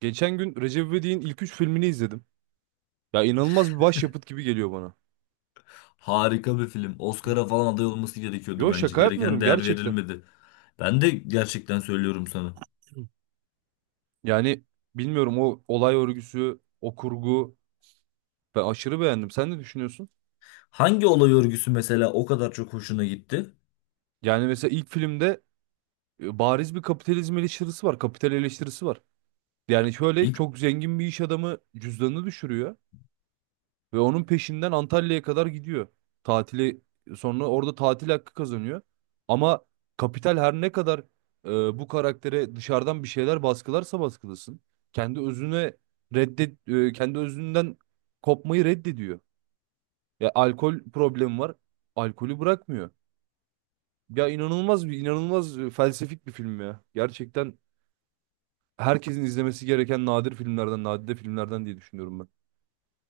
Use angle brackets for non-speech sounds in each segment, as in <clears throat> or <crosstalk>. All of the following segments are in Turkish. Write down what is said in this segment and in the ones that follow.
Geçen gün Recep İvedik'in ilk üç filmini izledim. Ya inanılmaz bir başyapıt gibi geliyor bana. Harika bir film. Oscar'a falan aday olması gerekiyordu Yo bence. şaka Gereken yapmıyorum değer gerçekten. verilmedi. Ben de gerçekten söylüyorum sana. Yani bilmiyorum o olay örgüsü, o kurgu ben aşırı beğendim. Sen ne düşünüyorsun? Hangi olay örgüsü mesela o kadar çok hoşuna gitti? Yani mesela ilk filmde bariz bir kapitalizm eleştirisi var, kapital eleştirisi var. Yani şöyle İlk çok zengin bir iş adamı cüzdanını düşürüyor. Ve onun peşinden Antalya'ya kadar gidiyor. Tatili sonra orada tatil hakkı kazanıyor. Ama kapital her ne kadar e, bu karaktere dışarıdan bir şeyler baskılarsa baskılasın. Kendi özüne kendi özünden kopmayı reddediyor. Ya alkol problemi var. Alkolü bırakmıyor. Ya inanılmaz bir felsefik bir film ya. Gerçekten herkesin izlemesi gereken nadir filmlerden, nadide filmlerden diye düşünüyorum ben.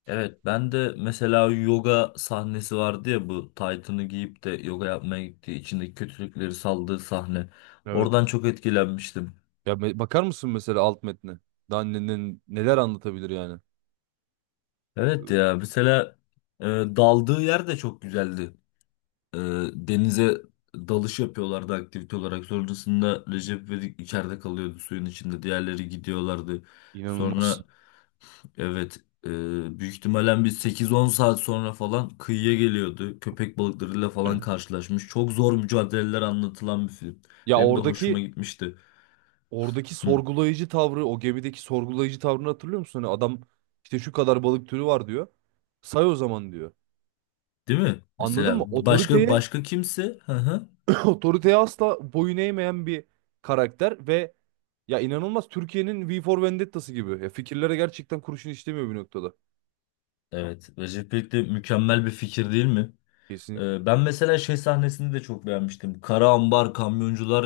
evet, ben de mesela yoga sahnesi vardı ya, bu taytını giyip de yoga yapmaya gittiği içindeki kötülükleri saldığı sahne. Evet. Oradan çok etkilenmiştim. Ya bakar mısın mesela alt metne? Daha neler anlatabilir yani? Evet, Ee, ya mesela daldığı yer de çok güzeldi. E, denize dalış yapıyorlardı aktivite olarak. Sonrasında Recep İvedik içeride kalıyordu, suyun içinde. Diğerleri gidiyorlardı. İnanılmaz. Sonra, evet, e, büyük ihtimalle bir sekiz on saat sonra falan kıyıya geliyordu. Köpek balıklarıyla falan <clears throat> karşılaşmış. Çok zor mücadeleler anlatılan bir film. Ya Benim de hoşuma oradaki gitmişti. oradaki Hı. sorgulayıcı tavrı, o gemideki sorgulayıcı tavrını hatırlıyor musun? Hani adam işte şu kadar balık türü var diyor. Say o zaman diyor. Değil mi? Anladın Mesela mı? başka Otoriteye başka kimse? Hı hı. <clears throat> otoriteye asla boyun eğmeyen bir karakter ve ya inanılmaz Türkiye'nin V for Vendetta'sı gibi. Ya fikirlere gerçekten kurşun işlemiyor bir noktada. Evet. Recep İvedik de mükemmel bir fikir, değil mi? Kesinlikle. Ben mesela şey sahnesini de çok beğenmiştim. Kara Ambar Kamyoncular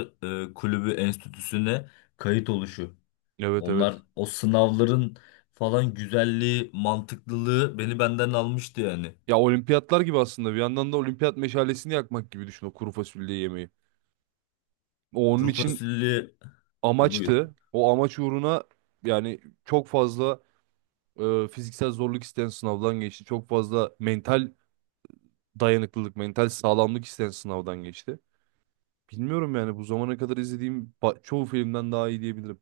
Kulübü Enstitüsü'ne kayıt oluşu. Evet, Onlar, evet. o sınavların falan güzelliği, mantıklılığı beni benden almıştı yani. Ya olimpiyatlar gibi aslında bir yandan da olimpiyat meşalesini yakmak gibi düşün o kuru fasulye yemeği. O onun Kuru için fasulye... Ha, buyur. amaçtı. O amaç uğruna yani çok fazla fiziksel zorluk isteyen sınavdan geçti. Çok fazla mental dayanıklılık, mental sağlamlık isteyen sınavdan geçti. Bilmiyorum yani bu zamana kadar izlediğim çoğu filmden daha iyi diyebilirim.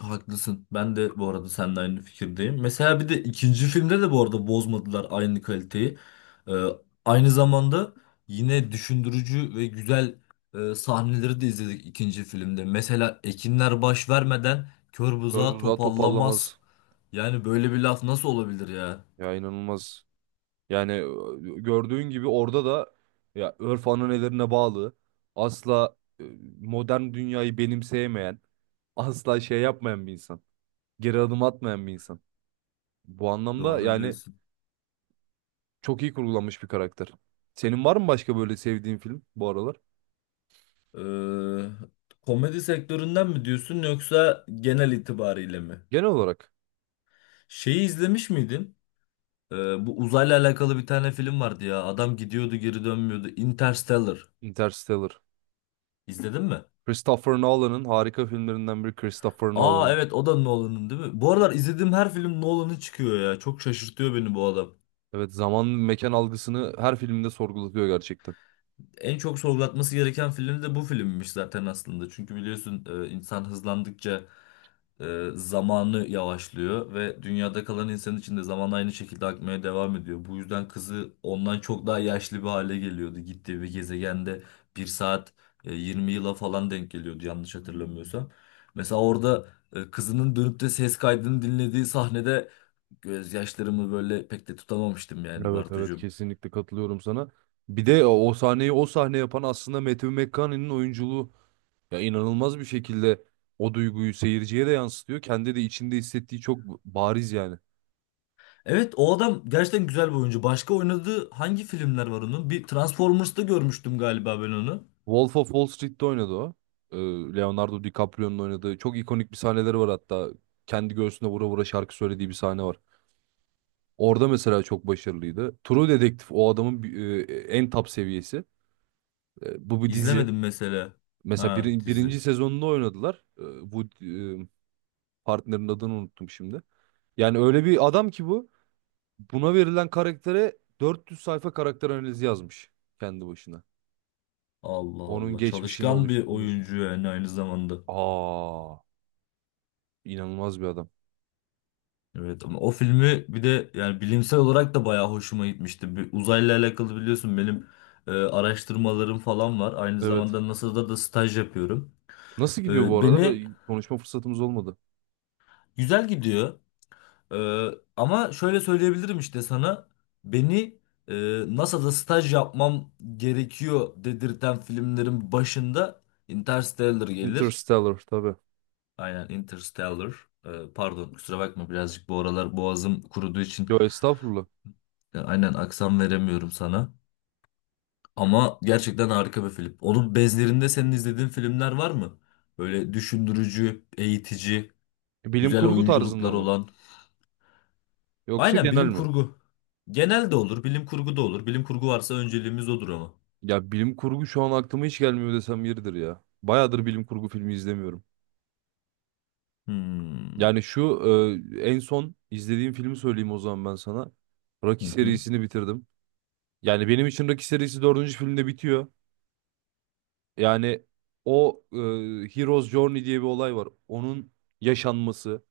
Haklısın. Ben de bu arada seninle aynı fikirdeyim. Mesela bir de ikinci filmde de bu arada bozmadılar aynı kaliteyi. Ee, Aynı zamanda yine düşündürücü ve güzel sahneleri de izledik ikinci filmde. Mesela ekinler baş vermeden kör Böyle buzağı buzdağı topallamaz. topallamaz. Yani böyle bir laf nasıl olabilir ya? Ya inanılmaz. Yani gördüğün gibi orada da ya örf ananelerine bağlı, asla modern dünyayı benimseyemeyen, asla şey yapmayan bir insan. Geri adım atmayan bir insan. Bu anlamda Doğru yani diyorsun. çok iyi kurgulanmış bir karakter. Senin var mı başka böyle sevdiğin film bu aralar? Ee, Komedi sektöründen mi diyorsun yoksa genel itibariyle mi? Genel olarak Şeyi izlemiş miydin? Bu uzayla alakalı bir tane film vardı ya. Adam gidiyordu, geri dönmüyordu. Interstellar. Interstellar. İzledin mi? Christopher Nolan'ın harika filmlerinden biri Christopher Aa, Nolan'ın. evet, o da Nolan'ın, değil mi? Bu aralar izlediğim her film Nolan'ın çıkıyor ya. Çok şaşırtıyor beni bu adam. Evet, zaman mekan algısını her filminde sorgulatıyor gerçekten. En çok sorgulatması gereken film de bu filmmiş zaten aslında. Çünkü biliyorsun, insan hızlandıkça zamanı yavaşlıyor ve dünyada kalan insan için de zaman aynı şekilde akmaya devam ediyor. Bu yüzden kızı ondan çok daha yaşlı bir hale geliyordu. Gittiği bir gezegende bir saat 20 yıla falan denk geliyordu, yanlış hatırlamıyorsam. Mesela orada kızının dönüp de ses kaydını dinlediği sahnede gözyaşlarımı böyle pek de tutamamıştım yani, Evet, evet, Bartucuğum. kesinlikle katılıyorum sana. Bir de o sahneyi o sahne yapan aslında Matthew McConaughey'nin oyunculuğu, ya inanılmaz bir şekilde o duyguyu seyirciye de yansıtıyor. Kendi de içinde hissettiği çok bariz yani. Evet, o adam gerçekten güzel bir oyuncu. Başka oynadığı hangi filmler var onun? Bir Transformers'ta görmüştüm galiba ben onu. Wolf of Wall Street'te oynadı o. Ee, Leonardo DiCaprio'nun oynadığı çok ikonik bir sahneleri var hatta. Kendi göğsüne vura vura şarkı söylediği bir sahne var. Orada mesela çok başarılıydı. True Detective o adamın en top seviyesi. E, Bu bir dizi. İzlemedim mesela. Mesela Ha, dizi. birinci sezonunda oynadılar. E, Bu partnerin adını unuttum şimdi. Yani öyle bir adam ki bu. Buna verilen karaktere 400 sayfa karakter analizi yazmış kendi başına. Allah Onun Allah. geçmişini Çalışkan bir oluşturmuş. oyuncu yani, aynı zamanda. Aa, inanılmaz bir adam. Evet, ama o filmi bir de yani bilimsel olarak da bayağı hoşuma gitmişti. Bir uzayla alakalı biliyorsun, benim araştırmalarım falan var. Aynı Evet. zamanda NASA'da da staj yapıyorum. Nasıl gidiyor bu E, arada? beni Böyle konuşma fırsatımız olmadı. Güzel gidiyor. Ee, Ama şöyle söyleyebilirim işte sana, beni e, NASA'da staj yapmam gerekiyor dedirten filmlerin başında Interstellar gelir. Interstellar tabii. Aynen, Interstellar. Pardon, kusura bakma, birazcık bu aralar boğazım kuruduğu için Yo estağfurullah. Aynen aksan veremiyorum sana. Ama gerçekten harika bir film. Onun bezlerinde senin izlediğin filmler var mı? Böyle düşündürücü, eğitici, E, Bilim güzel kurgu tarzında oyunculuklar mı? olan. Yoksa Aynen, genel bilim mi? kurgu. Genel de olur, bilim kurgu da olur. Bilim kurgu varsa önceliğimiz odur ama. Ya bilim kurgu şu an aklıma hiç gelmiyor desem yeridir ya. Bayağıdır bilim kurgu filmi izlemiyorum. Hmm. Yani şu en son izlediğim filmi söyleyeyim o zaman ben sana. Rocky Hı hı. serisini bitirdim. Yani benim için Rocky serisi dördüncü filmde bitiyor. Yani o e, Hero's Journey diye bir olay var. Onun yaşanması.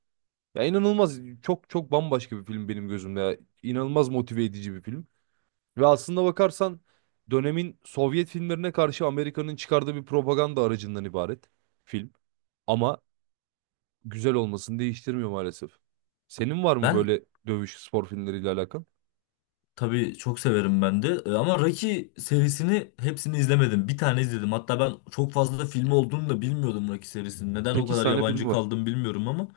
Ya inanılmaz, çok çok bambaşka bir film benim gözümde. Ya. İnanılmaz motive edici bir film. Ve aslında bakarsan dönemin Sovyet filmlerine karşı Amerika'nın çıkardığı bir propaganda aracından ibaret film. Ama güzel olmasını değiştirmiyor maalesef. Senin var mı Ben böyle dövüş spor filmleriyle alakan? Tabii çok severim ben de. Ama Rocky serisini hepsini izlemedim. Bir tane izledim. Hatta ben çok fazla da filmi olduğunu da bilmiyordum Rocky serisinin. Neden o 8 kadar tane filmi yabancı var. kaldım bilmiyorum ama.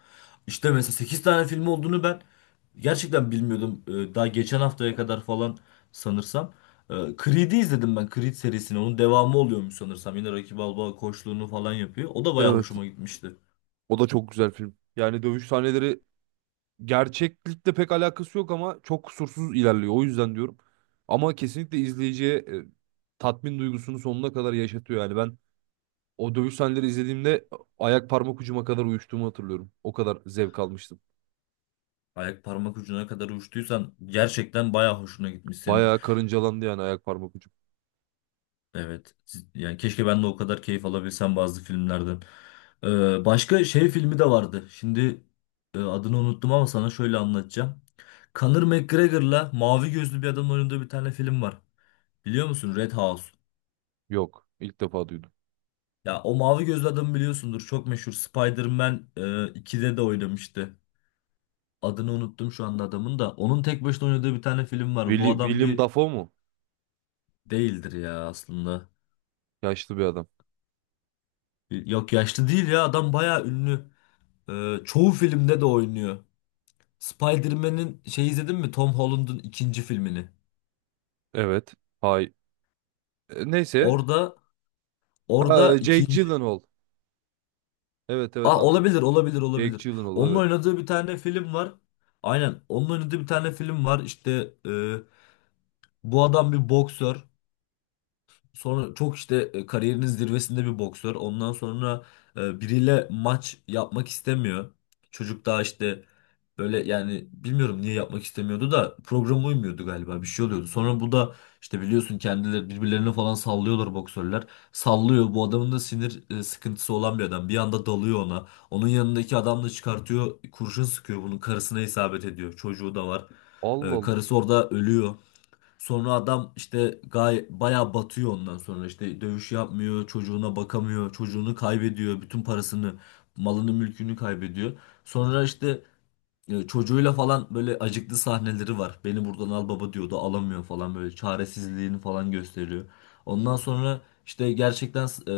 İşte mesela 8 tane film olduğunu ben gerçekten bilmiyordum. Daha geçen haftaya kadar falan sanırsam. E, Creed'i izledim ben, Creed serisini. Onun devamı oluyormuş sanırsam. Yine Rocky Balboa koçluğunu falan yapıyor. O da bayağı Evet. hoşuma gitmişti. O da çok güzel film. Yani dövüş sahneleri gerçeklikle pek alakası yok ama çok kusursuz ilerliyor. O yüzden diyorum. Ama kesinlikle izleyiciye tatmin duygusunu sonuna kadar yaşatıyor. Yani ben o dövüş sahneleri izlediğimde ayak parmak ucuma kadar uyuştuğumu hatırlıyorum. O kadar zevk almıştım. Ayak parmak ucuna kadar uçtuysan gerçekten bayağı hoşuna gitmiş senin. Bayağı karıncalandı yani ayak parmak ucum. Evet. Yani keşke ben de o kadar keyif alabilsem bazı filmlerden. Başka şey filmi de vardı. Şimdi adını unuttum ama sana şöyle anlatacağım. Conor McGregor'la mavi gözlü bir adamın oynadığı bir tane film var. Biliyor musun? Red House. Yok, ilk defa duydum. Ya, o mavi gözlü adamı biliyorsundur. Çok meşhur. Spider-Man 2'de de oynamıştı. Adını unuttum şu anda adamın da. Onun tek başına oynadığı bir tane film var. Bu adam William bir Dafoe mu? değildir ya aslında. Yaşlı bir adam. Yok, yaşlı değil ya. Adam bayağı ünlü. Çoğu filmde de oynuyor. Spider-Man'in şey izledin mi? Tom Holland'ın ikinci filmini. Evet. Hay. E, Neyse. Orada orada Jake ikinci... Gyllenhaal. Evet, evet, Ah, anladım. olabilir olabilir Jake olabilir. Gyllenhaal, Onun evet. oynadığı bir tane film var. Aynen, onun oynadığı bir tane film var. İşte e, bu adam bir boksör. Sonra çok işte, kariyerinin zirvesinde bir boksör. Ondan sonra biriyle maç yapmak istemiyor. Çocuk daha işte böyle, yani bilmiyorum niye yapmak istemiyordu, da programa uymuyordu galiba, bir şey oluyordu. Sonra bu da işte biliyorsun, kendileri birbirlerine falan sallıyorlar boksörler. Sallıyor, bu adamın da sinir sıkıntısı olan bir adam. Bir anda dalıyor ona. Onun yanındaki adam da çıkartıyor, kurşun sıkıyor, bunun karısına isabet ediyor. Çocuğu da var. Allah Allah. Karısı orada ölüyor. Sonra adam işte gay, bayağı batıyor. Ondan sonra işte dövüş yapmıyor, çocuğuna bakamıyor, çocuğunu kaybediyor, bütün parasını, malını, mülkünü kaybediyor. Sonra işte çocuğuyla falan böyle acıklı sahneleri var. Beni buradan al baba diyordu, alamıyor falan, böyle çaresizliğini falan gösteriyor. Ondan sonra işte gerçekten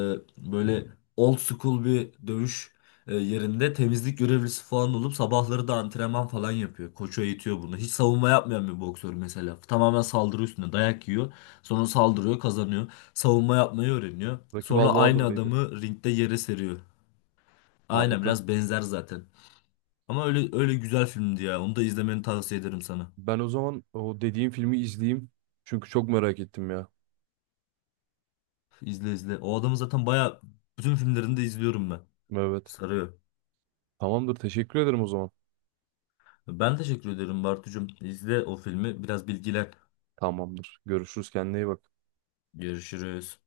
böyle old school bir dövüş yerinde temizlik görevlisi falan olup sabahları da antrenman falan yapıyor. Koçu eğitiyor bunu. Hiç savunma yapmayan bir boksör mesela. Tamamen saldırı üstüne dayak yiyor. Sonra saldırıyor, kazanıyor. Savunma yapmayı öğreniyor. Rocky Sonra Balboa da aynı öyleydi. adamı ringde yere seriyor. Aynen, Harika. biraz benzer zaten. Ama öyle öyle güzel filmdi ya. Onu da izlemeni tavsiye ederim sana. Ben o zaman o dediğim filmi izleyeyim. Çünkü çok merak ettim ya. İzle, izle. O adamı zaten baya, bütün filmlerini de izliyorum ben. Evet. Sarıyor. Tamamdır. Teşekkür ederim o zaman. Ben teşekkür ederim Bartucuğum. İzle o filmi. Biraz bilgilen. Tamamdır. Görüşürüz. Kendine iyi bak. Görüşürüz.